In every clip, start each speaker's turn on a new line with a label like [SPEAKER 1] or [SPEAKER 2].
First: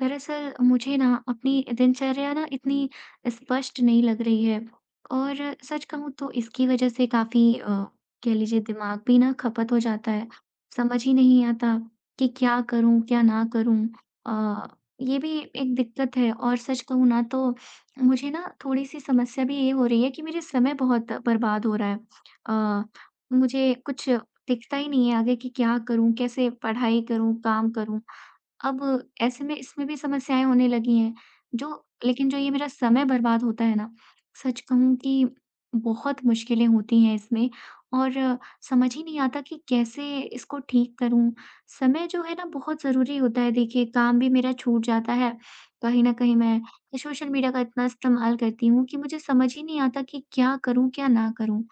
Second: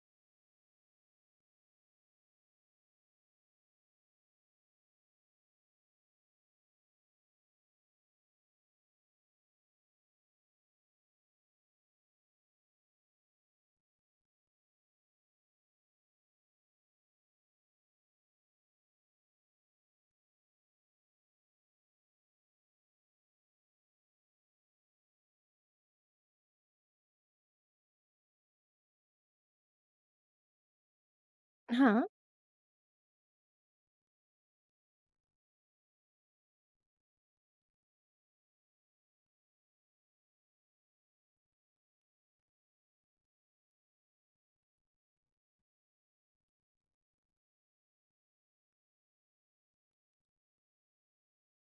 [SPEAKER 1] दरअसल मुझे ना अपनी दिनचर्या ना इतनी स्पष्ट नहीं लग रही है और सच कहूँ तो इसकी वजह से काफ़ी कह लीजिए दिमाग भी ना खपत हो जाता है। समझ ही नहीं आता कि क्या करूँ, क्या ना करूँ? अ, ये भी एक दिक्कत है और सच कहूँ ना तो मुझे ना थोड़ी-सी समस्या भी ये हो रही है कि मेरे समय बहुत बर्बाद हो रहा है। अ, मुझे कुछ दिखता ही नहीं है आगे कि क्या करूँ, कैसे पढ़ाई करूँ, काम करूँ? अब ऐसे में इसमें भी समस्याएँ होने लगी हैं,
[SPEAKER 2] हाँ,
[SPEAKER 1] जो ये मेरा समय बर्बाद होता है ना, सच कहूँ कि बहुत मुश्किलें होती हैं इसमें और समझ ही नहीं आता कि कैसे इसको ठीक करूँ। समय जो है ना बहुत ज़रूरी होता है देखिए, काम भी मेरा छूट जाता है। कहीं न कहीं मैं सोशल मीडिया का इतना इस्तेमाल करती हूँ कि मुझे समझ ही नहीं आता कि क्या करूँ, क्या ना करूँ?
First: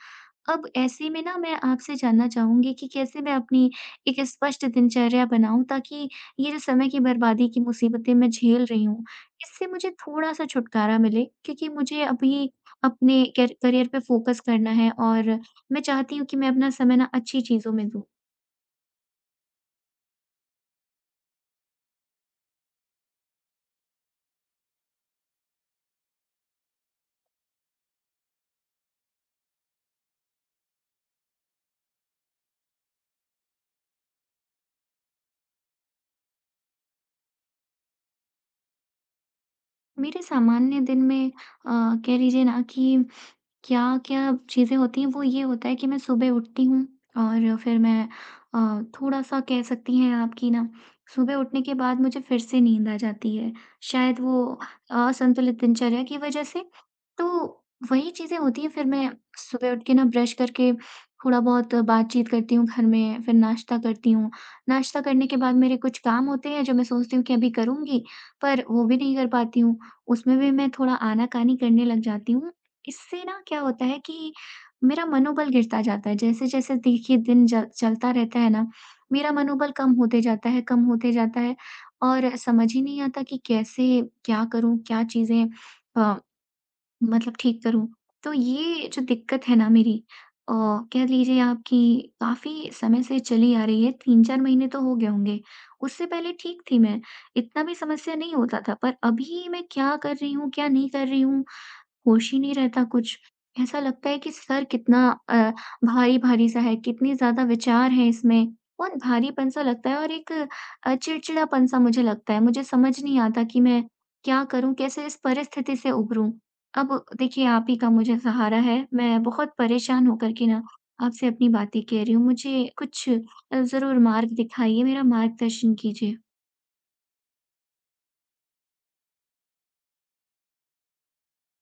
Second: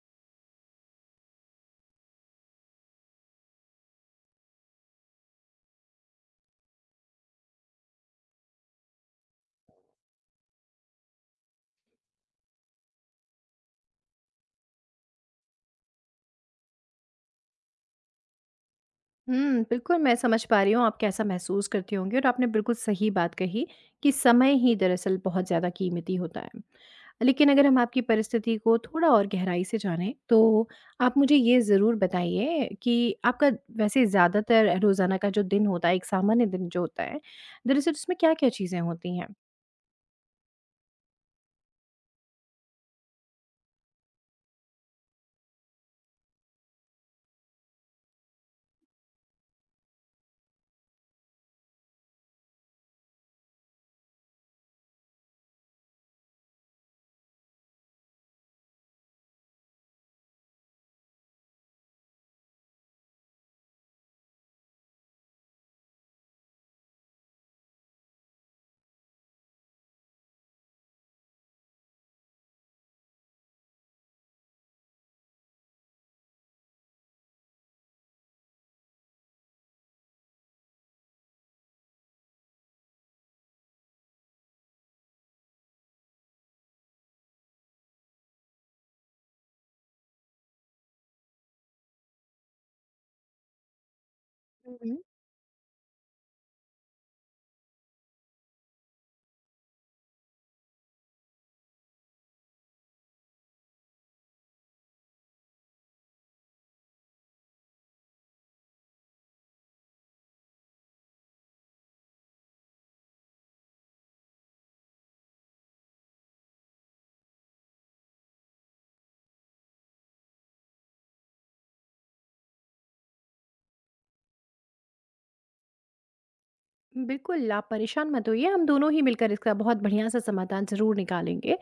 [SPEAKER 1] अब ऐसे में ना मैं आपसे जानना चाहूँगी कि कैसे मैं अपनी एक स्पष्ट दिनचर्या बनाऊँ ताकि ये जो समय की बर्बादी की मुसीबतें मैं झेल रही हूँ, इससे मुझे थोड़ा-सा छुटकारा मिले क्योंकि मुझे अभी अपने कैर करियर पे फोकस करना है और मैं चाहती हूँ कि मैं अपना समय ना अच्छी चीज़ों में दूँ।
[SPEAKER 2] बिल्कुल मैं समझ पा रही हूँ आप कैसा महसूस करती होंगी और आपने बिल्कुल सही बात कही कि समय ही दरअसल बहुत ज़्यादा कीमती होता है। लेकिन अगर हम आपकी परिस्थिति को थोड़ा और गहराई से जानें, तो आप मुझे ये ज़रूर बताइए कि आपका वैसे ज़्यादातर रोज़ाना का जो दिन होता है, एक सामान्य दिन जो होता है, दरअसल उसमें क्या-क्या चीज़ें होती
[SPEAKER 1] मेरे सामान्य दिन में अ, कह लीजिए ना कि क्या-क्या चीज़ें होती हैं, वो ये होता है कि मैं सुबह उठती हूँ और फिर मैं अ, थोड़ा-सा कह सकती हैं आप कि ना सुबह उठने के बाद मुझे फिर से नींद आ जाती है। शायद वो असंतुलित दिनचर्या की वज़ह से। तो वही चीज़ें होती हैं फिर मैं सुबह उठ के ना ब्रश करके थोड़ा-बहुत बातचीत करती हूँ घर में, फिर नाश्ता करती हूँ। नाश्ता करने के बाद मेरे कुछ काम होते हैं जो मैं सोचती हूँ कि अभी करूँगी, पर वो भी नहीं कर पाती हूँ। उसमें भी मैं थोड़ा आनाकानी करने लग जाती हूँ इससे ना क्या होता है कि मेरा मनोबल गिरता जाता है। जैसे-जैसे देखिए दिन ज चलता रहता है ना, मेरा मनोबल कम होते जाता है, कम होते जाता है और समझ ही नहीं आता कि कैसे क्या करूँ, क्या चीज़ें अ, मतलब ठीक करूँ। तो ये जो दिक्कत है ना मेरी अ, कह लीजिए आप कि काफ़ी समय से चली आ रही है, 3-4 महीने तो हो
[SPEAKER 2] हैं?
[SPEAKER 1] गए होंगे। उससे पहले ठीक थी मैं, इतना भी समस्या नहीं होता था, पर अभी मैं क्या कर रही हूँ, क्या नहीं कर रही हूँ होश ही नहीं रहता कुछ। ऐसा लगता है कि सर कितना भारी-भारी सा है, कितने ज़्यादा विचार हैं इसमें। बहुत भारीपन सा लगता है और एक चिड़चिड़ापन सा मुझे लगता है। मुझे समझ नहीं आता कि मैं क्या करूँ? कैसे इस परिस्थिति से उभरूँ? अब देखिए आप ही का मुझे सहारा है। मैं बहुत परेशान होकर के ना आपसे अपनी बातें कह रही हूँ। मुझे कुछ ज़रूर मार्ग दिखाइए, मेरा मार्गदर्शन कीजिए।
[SPEAKER 2] बिल्कुल, आप परेशान मत होइए, हम दोनों ही मिलकर इसका बहुत बढ़िया-सा समाधान ज़रूर निकालेंगे।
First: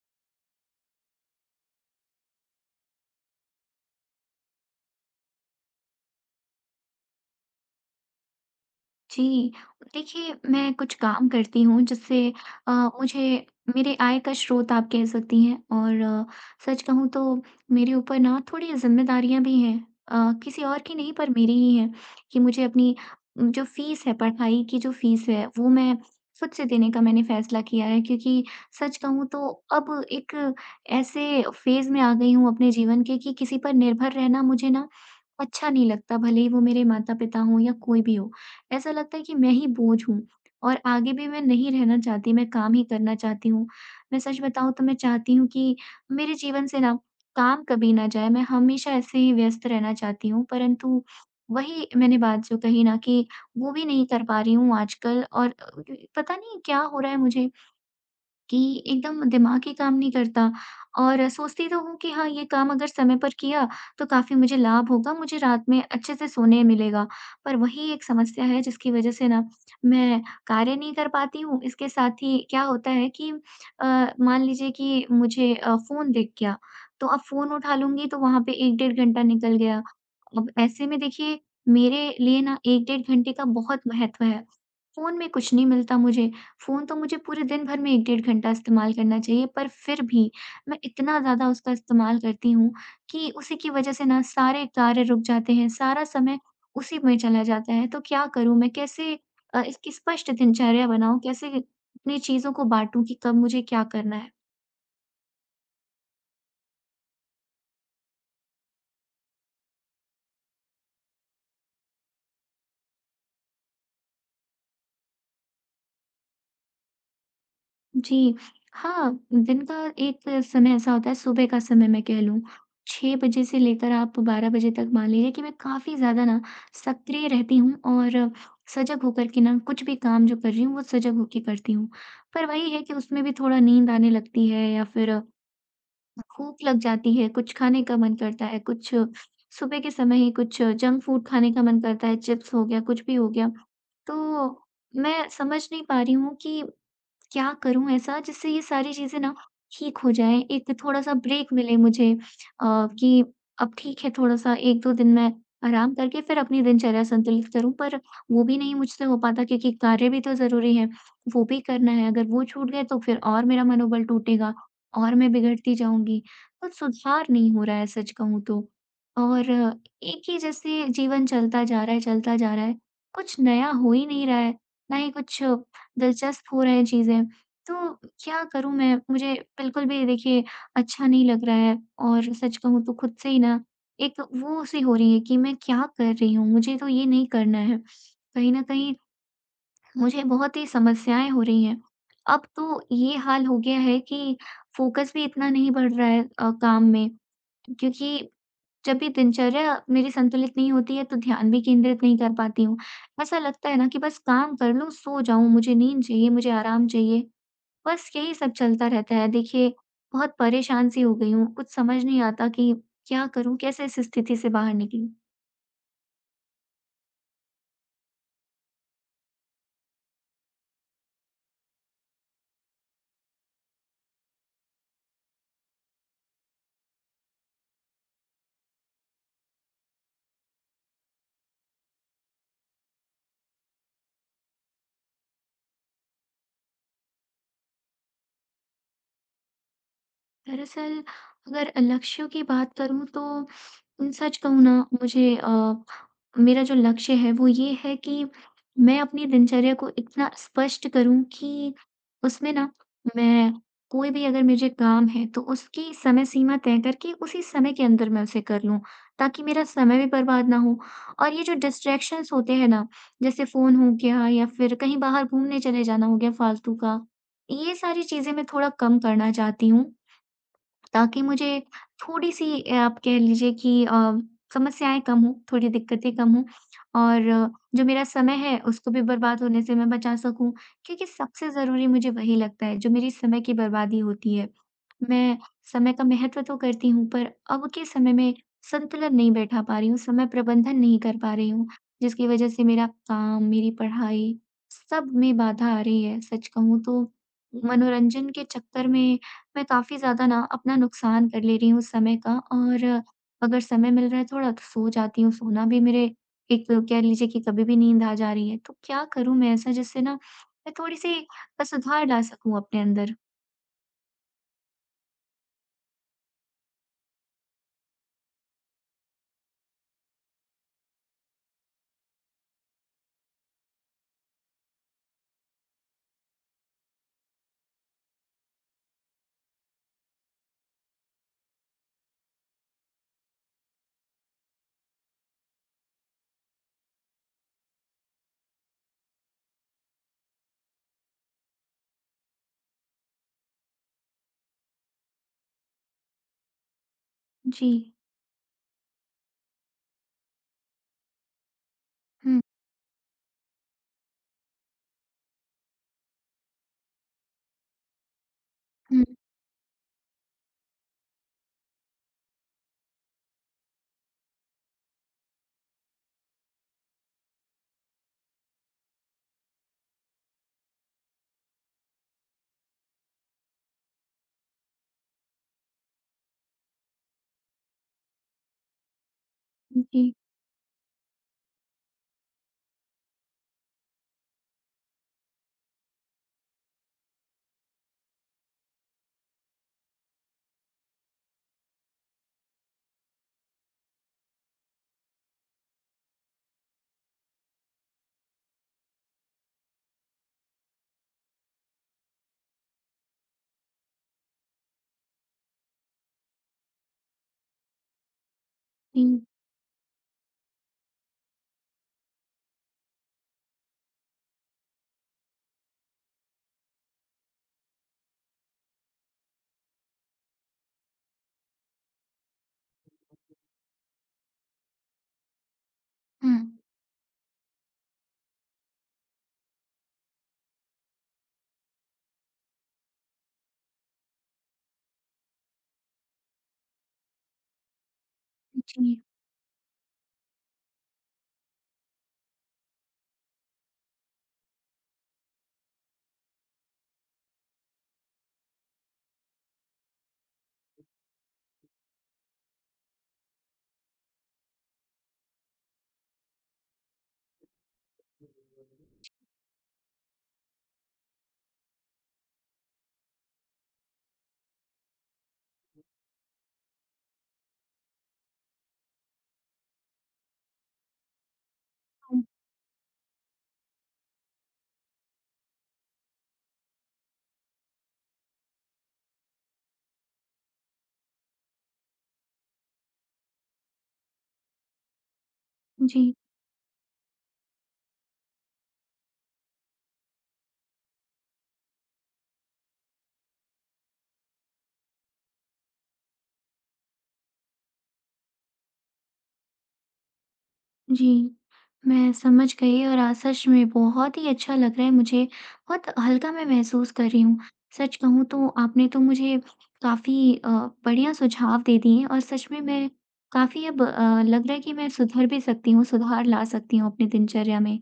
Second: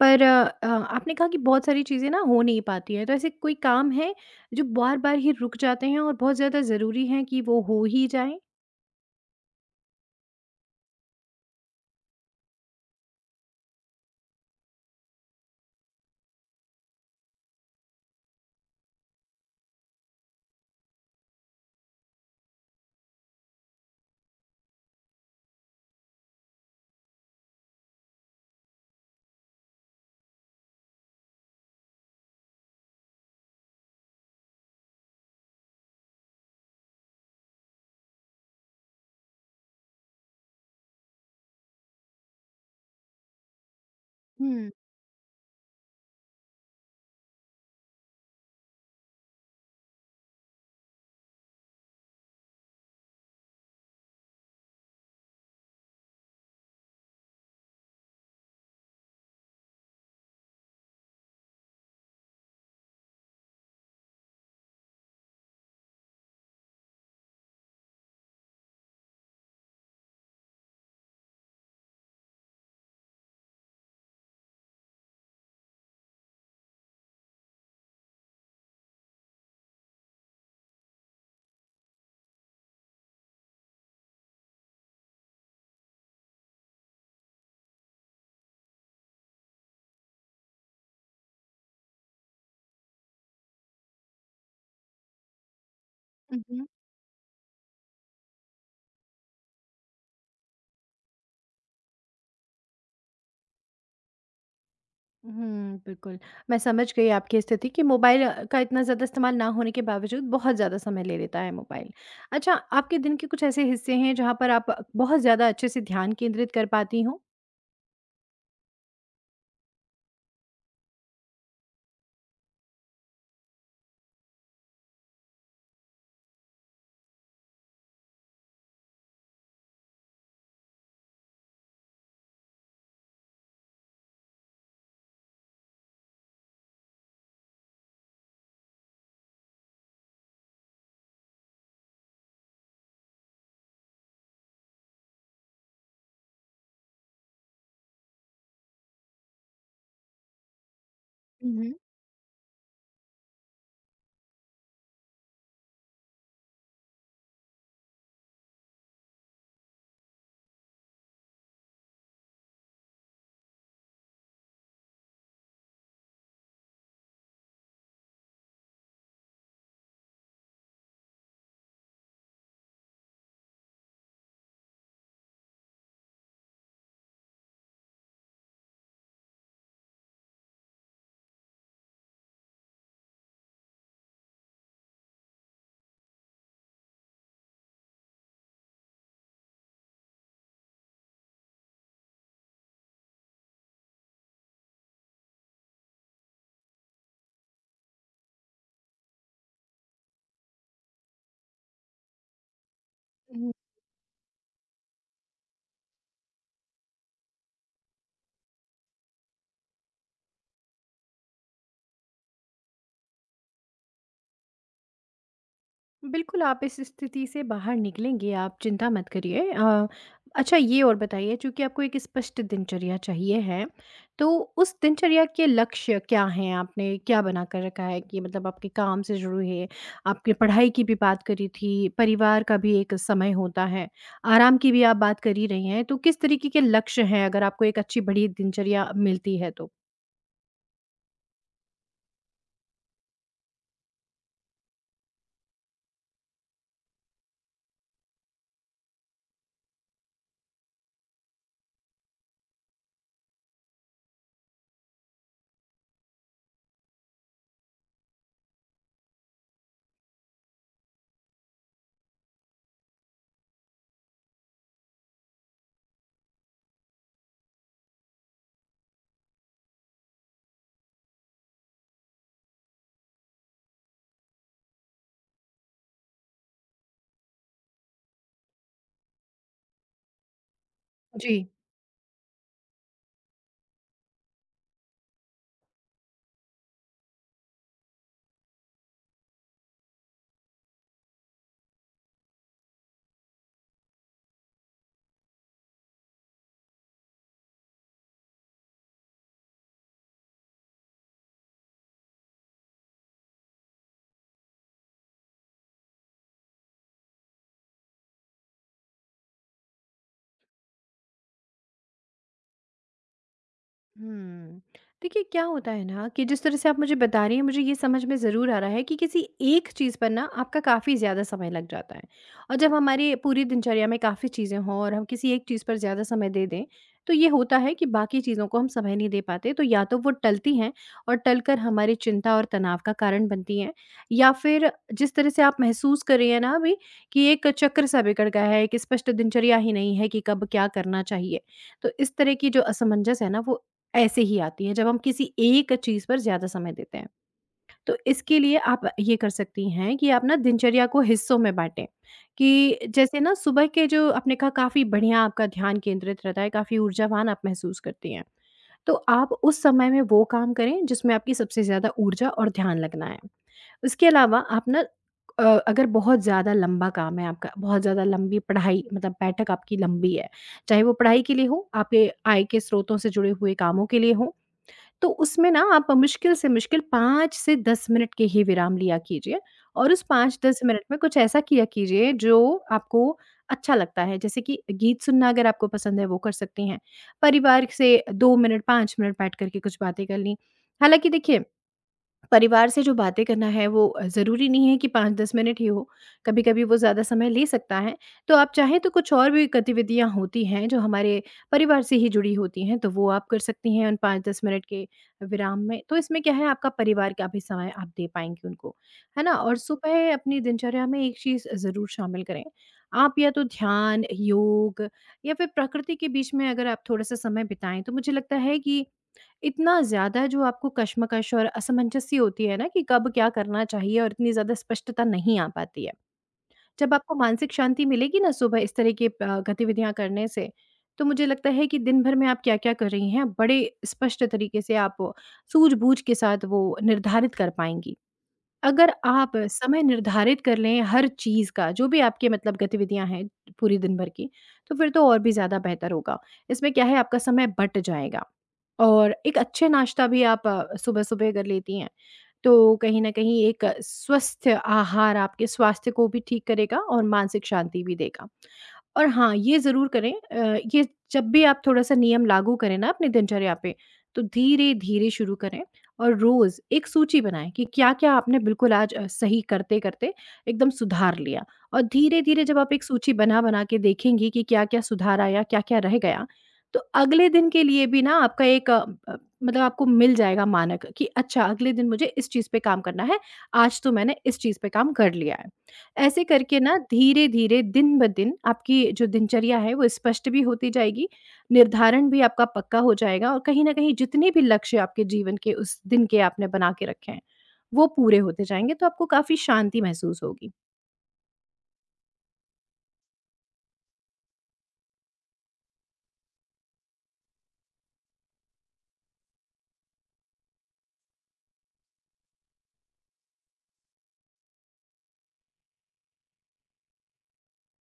[SPEAKER 2] पर आपने कहा कि बहुत सारी चीज़ें ना हो नहीं पाती हैं, तो ऐसे कोई काम है जो बार-बार ही रुक जाते हैं और बहुत ज़्यादा ज़रूरी हैं कि वो हो ही जाएँ?
[SPEAKER 1] जी, देखिए मैं कुछ काम करती हूँ जिससे मुझे मेरे आय का स्रोत आप कह सकती हैं और सच कहूँ तो मेरे ऊपर ना थोड़ी ज़िम्मेदारियाँ भी हैं। किसी और की नहीं पर मेरी ही हैं कि मुझे अपनी जो फ़ीस है, पढ़ाई की जो फ़ीस है वो मैं खुद से देने का मैंने फ़ैसला किया है क्योंकि सच कहूँ तो अब एक ऐसे फ़ेज़ में आ गई हूँ अपने जीवन के कि किसी पर निर्भर रहना मुझे ना अच्छा नहीं लगता, भले ही वो मेरे माता-पिता हों या कोई भी हो। ऐसा लगता है कि मैं ही बोझ हूँ और आगे भी मैं नहीं रहना चाहती, मैं काम ही करना चाहती हूँ। मैं सच
[SPEAKER 2] हुँ।
[SPEAKER 1] बताऊँ तो मैं चाहती हूँ कि मेरे जीवन से ना काम कभी ना जाए, मैं हमेशा ऐसे ही व्यस्त रहना चाहती हूँ, परंतु वही मैंने बात जो कही ना कि वो भी नहीं कर पा रही हूँ आजकल और पता नहीं क्या हो रहा है मुझे कि एकदम दिमाग ही काम नहीं करता और सोचती तो हूँ कि हाँ, ये काम अगर समय पर किया तो काफ़ी मुझे लाभ होगा, मुझे रात में अच्छे से सोने मिलेगा। पर वही एक समस्या है जिसकी वज़ह से ना मैं कार्य नहीं कर पाती हूँ। इसके साथ ही क्या होता है कि अ, मान लीजिए कि मुझे फ़ोन दिख गया, तो अब फ़ोन उठा लूँगी तो वहाँ पे 1 डेढ़ घंटा निकल गया। अब ऐसे में देखिए मेरे लिए ना 1 डेढ़ घंटे का बहुत महत्व है। फ़ोन में कुछ नहीं मिलता मुझे फ़ोन तो मुझे पूरे दिन भर में 1 डेढ़ घंटा इस्तेमाल करना चाहिए, पर फिर भी मैं इतना ज़्यादा उसका इस्तेमाल करती हूँ कि उसी की वज़ह से ना सारे कार्य रुक जाते हैं, सारा समय
[SPEAKER 2] हुँ, हुँ।
[SPEAKER 1] उसी में चला जाता है। तो क्या करूँ मैं? कैसे इसकी स्पष्ट दिनचर्या बनाऊँ? कैसे अपनी चीज़ों को बाँटूँ कि कब मुझे क्या करना है?
[SPEAKER 2] हुँ, बिल्कुल। मैं समझ गई आपकी स्थिति कि मोबाइल का इतना ज़्यादा इस्तेमाल ना होने के बावजूद बहुत ज़्यादा समय ले लेता है मोबाइल। अच्छा, आपके दिन के कुछ ऐसे हिस्से हैं जहाँ पर आप बहुत ज़्यादा अच्छे से ध्यान केंद्रित कर पाती हों?
[SPEAKER 1] जी, हाँ, दिन का एक समय ऐसा होता है, सुबह का समय मैं कह लूँ, 6 बजे से लेकर आप 12 बजे तक मान लीजिए कि मैं काफ़ी ज़्यादा ना सक्रिय रहती हूँ और सजग होकर के ना कुछ भी काम जो कर रही हूँ, वो सजग होके करती हूँ। पर वही है कि उसमें भी थोड़ा नींद आने लगती है या फिर भूख लग जाती है, कुछ खाने का मन करता है, कुछ सुबह के समय ही कुछ जंक फूड खाने का मन करता है, चिप्स हो गया, कुछ भी हो गया। तो मैं समझ नहीं पा रही हूँ कि क्या करूँ ऐसा जिससे ये सारी चीज़ें ना ठीक हो जाएँ? एक थोड़ा-सा ब्रेक
[SPEAKER 2] हुँ,
[SPEAKER 1] मिले मुझे कि अब ठीक है थोड़ा-सा 1-2 दिन मैं आराम करके फिर अपनी दिनचर्या संतुलित करूँ। पर वो भी नहीं मुझसे हो पाता क्योंकि कार्य भी तो ज़रूरी है, वो भी करना है। अगर वो छूट गए तो फिर और मेरा मनोबल टूटेगा और मैं बिगड़ती जाऊँगी। तो सुधार नहीं हो रहा है सच कहूँ तो। और एक ही जैसे जीवन चलता जा रहा है, चलता जा रहा है। कुछ नया हो ही नहीं रहा है, ना ही कुछ दिलचस्प हो रहे हैं चीज़ें, तो क्या करूँ मैं? मुझे बिल्कुल भी देखिए अच्छा नहीं लग रहा है और सच कहूँ तो खुद से ही ना एक वो-सी हो रही है कि मैं क्या कर रही हूँ? मुझे तो ये नहीं करना है। कहीं न कहीं मुझे बहुत ही समस्याएँ हो रही हैं। अब तो ये हाल हो गया है कि फ़ोकस भी इतना नहीं बढ़ रहा है काम में क्योंकि जब भी दिनचर्या मेरी संतुलित नहीं होती है, तो ध्यान भी केंद्रित नहीं कर पाती हूँ। ऐसा
[SPEAKER 2] हुँ।
[SPEAKER 1] लगता है ना कि बस काम कर लूँ, सो जाऊँ, मुझे नींद चाहिए, मुझे आराम चाहिए, बस यही सब चलता रहता है। देखिए, बहुत परेशान सी हो गई हूँ, कुछ समझ नहीं आता कि क्या करूँ, कैसे इस स्थिति से बाहर निकलूँ?
[SPEAKER 2] बिल्कुल, आप इस स्थिति से बाहर निकलेंगे, आप चिंता मत करिए। अच्छा ये और बताइए, चूँकि आपको एक स्पष्ट दिनचर्या चाहिए है, तो उस दिनचर्या के लक्ष्य क्या हैं? आपने क्या बना कर रखा है कि मतलब आपके काम से शुरू है, आपने पढ़ाई की भी बात करी थी, परिवार का भी एक समय होता है, आराम की भी आप बात कर ही रही हैं, तो किस तरीके के लक्ष्य हैं अगर आपको एक अच्छी बड़ी दिनचर्या मिलती है तो?
[SPEAKER 1] दरअसल अगर लक्ष्यों की बात करूँ तो सच कहूँ ना मुझे मेरा जो लक्ष्य है वो ये है कि मैं अपनी दिनचर्या को इतना स्पष्ट करूँ कि उसमें ना मैं कोई भी अगर मुझे काम है तो उसकी समय सीमा तय करके उसी समय के अंदर मैं उसे कर लूँ, ताकि मेरा समय भी बर्बाद ना हो। और ये जो डिस्ट्रैक्शंस होते हैं ना, जैसे फ़ोन हो गया या फिर कहीं बाहर घूमने चले जाना हो गया फालतू का, ये सारी चीज़ें मैं थोड़ा कम करना चाहती हूँ ताकि मुझे थोड़ी-सी आप कह लीजिए कि समस्याएँ कम हों, थोड़ी दिक्कतें कम हों और जो मेरा समय है, उसको भी बर्बाद होने से मैं बचा सकूँ। क्योंकि
[SPEAKER 2] जी।
[SPEAKER 1] सबसे ज़रूरी मुझे वही लगता है, जो मेरी समय की बर्बादी होती है। मैं समय का महत्व तो करती हूँ, पर अब के समय में संतुलन नहीं बैठा पा रही हूँ, समय प्रबंधन नहीं कर पा रही हूँ, जिसकी वजह से मेरा काम, मेरी पढ़ाई सब में बाधा आ रही है। सच कहूँ तो मनोरंजन के चक्कर में मैं काफ़ी ज़्यादा ना अपना नुकसान कर ले रही हूँ समय का और अगर समय मिल रहा है थोड़ा तो सो जाती हूँ। सोना भी मेरे एक कह लीजिए कि कभी भी नींद आ जा रही है। तो क्या करूँ मैं ऐसा जिससे ना मैं थोड़ी-सी सुधार ला सकूँ अपने अंदर?
[SPEAKER 2] हुँ। देखिए, क्या होता है ना कि जिस तरह से आप मुझे बता रही हैं, मुझे ये समझ में ज़रूर आ रहा है कि किसी एक चीज़ पर ना आपका काफ़ी ज़्यादा समय लग जाता है। और जब हमारी पूरी दिनचर्या में काफ़ी चीज़ें हों और हम किसी एक चीज़ पर ज़्यादा समय दे दें, तो ये होता है कि बाकी चीज़ों को हम समय नहीं दे पाते। तो या तो वो टलती हैं और टलकर हमारी चिंता और तनाव का कारण बनती हैं, या फिर जिस तरह से आप महसूस कर रही हैं ना अभी, कि एक चक्र सा बिगड़ गया है, एक स्पष्ट दिनचर्या ही नहीं है कि कब क्या करना चाहिए। तो इस तरह की जो असमंजस है ना, वो ऐसे ही आती है जब हम किसी एक चीज़ पर ज़्यादा समय देते हैं।
[SPEAKER 1] जी।
[SPEAKER 2] तो इसके लिए आप ये कर सकती हैं कि आप ना दिनचर्या को हिस्सों में बाँटें,
[SPEAKER 1] हुँ,
[SPEAKER 2] कि जैसे ना सुबह के जो आपने कहा, काफ़ी बढ़िया आपका ध्यान केंद्रित रहता है, काफ़ी ऊर्जावान आप महसूस करती हैं। तो
[SPEAKER 1] हुँ।
[SPEAKER 2] आप उस समय में वो काम करें जिसमें आपकी सबसे ज़्यादा ऊर्जा और ध्यान लगना है। उसके अलावा आप ना अ, अगर बहुत ज़्यादा लंबा काम है आपका, बहुत ज़्यादा लंबी पढ़ाई, मतलब बैठक आपकी लंबी है, चाहे वो पढ़ाई के लिए हो, आपके आय के स्रोतों से जुड़े हुए कामों के लिए हो, तो उसमें ना आप मुश्किल से मुश्किल 5 से 10 मिनट के ही विराम लिया कीजिए,
[SPEAKER 1] जी,
[SPEAKER 2] और उस
[SPEAKER 1] जी।
[SPEAKER 2] 5-10 मिनट में कुछ ऐसा किया कीजिए जो आपको अच्छा लगता है। जैसे कि गीत सुनना, अगर आपको पसंद है वो कर सकती हैं। परिवार से 2 मिनट, 5 मिनट बैठ कर के कुछ बातें कर लीं। हालाँकि देखिए, परिवार से जो बातें करना है वो ज़रूरी नहीं है कि 5-10 मिनट ही हो, कभी-कभी वो ज़्यादा समय ले सकता है। तो आप चाहें तो कुछ और भी गतिविधियाँ होती हैं जो हमारे परिवार से ही जुड़ी होती हैं, तो वो आप कर सकती हैं उन 5-10 मिनट के विराम में। तो इसमें क्या है, आपका परिवार का भी समय आप दे पाएँगी उनको, है ना? और सुबह अपनी दिनचर्या में एक चीज़ ज़रूर शामिल करें। आप या तो ध्यान, योग या फिर प्रकृति के बीच में अगर आप थोड़ा-सा समय बिताएँ, तो मुझे लगता है कि इतना ज़्यादा जो आपको कश्मकश और असमंजस सी होती है ना कि कब क्या करना चाहिए, और इतनी ज़्यादा स्पष्टता नहीं आ पाती है।
[SPEAKER 1] हुँ।
[SPEAKER 2] जब आपको मानसिक शांति मिलेगी ना सुबह इस तरह की गतिविधियाँ करने से, तो मुझे लगता है कि दिन भर में आप क्या-क्या कर रही हैं, बड़े स्पष्ट तरीके से आप सूझ-बूझ के साथ वो निर्धारित कर पाएँगी। अगर
[SPEAKER 1] जी,
[SPEAKER 2] आप समय निर्धारित कर लें हर चीज़ का, जो भी आपके मतलब गतिविधियाँ हैं पूरी दिन भर की, तो फिर तो और भी ज़्यादा बेहतर होगा। इसमें क्या है, आपका समय बँट जाएगा, और एक अच्छे नाश्ता भी आप सुबह-सुबह कर लेती हैं, तो कहीं न कहीं एक स्वस्थ आहार आपके स्वास्थ्य को भी ठीक करेगा और मानसिक शांति भी देगा। और हाँ, ये ज़रूर करें, ये जब भी आप थोड़ा-सा नियम लागू करें ना अपनी दिनचर्या पे, तो धीरे-धीरे शुरू करें और रोज़ एक सूची बनाएँ कि क्या-क्या आपने बिल्कुल आज सही करते-करते एकदम सुधार लिया। और
[SPEAKER 1] हुँ,
[SPEAKER 2] धीरे-धीरे जब आप एक सूची बना-बना के देखेंगी कि क्या-क्या सुधार आया, क्या-क्या रह गया, तो अगले दिन के लिए भी ना आपका एक अ, मतलब आपको मिल जाएगा मानक कि अच्छा, अगले दिन मुझे इस चीज़ पे काम करना है, आज तो मैंने इस चीज़ पे काम कर लिया है।
[SPEAKER 1] जी।
[SPEAKER 2] ऐसे करके ना धीरे-धीरे दिन ब दिन आपकी जो दिनचर्या है वो स्पष्ट भी होती जाएगी, निर्धारण भी आपका पक्का हो जाएगा, और कहीं न कहीं जितने भी लक्ष्य आपके जीवन के उस दिन के आपने बना के रखे हैं, वो पूरे होते जाएँगे, तो आपको काफ़ी शांति महसूस होगी।
[SPEAKER 1] जी, मैं समझ गई और आज सच में बहुत ही अच्छा लग रहा है मुझे, बहुत हल्का मैं महसूस कर रही हूँ। सच कहूँ तो आपने तो मुझे काफ़ी बढ़िया सुझाव दे दिए हैं और सच में मैं काफ़ी अब लग रहा है कि मैं सुधर भी सकती हूँ, सुधार ला सकती हूँ अपनी दिनचर्या में।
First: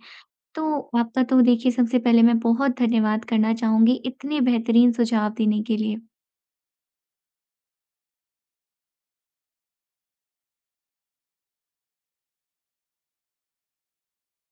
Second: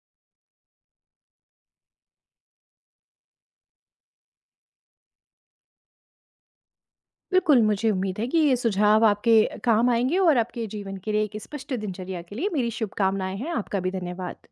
[SPEAKER 1] तो आपका तो देखिए सबसे पहले मैं बहुत धन्यवाद करना चाहूँगी, इतने बेहतरीन सुझाव देने के लिए।
[SPEAKER 2] बिल्कुल, मुझे उम्मीद है कि ये सुझाव आपके काम आएँगे, और आपके जीवन के लिए एक स्पष्ट दिनचर्या के लिए मेरी शुभकामनाएँ हैं। आपका भी धन्यवाद।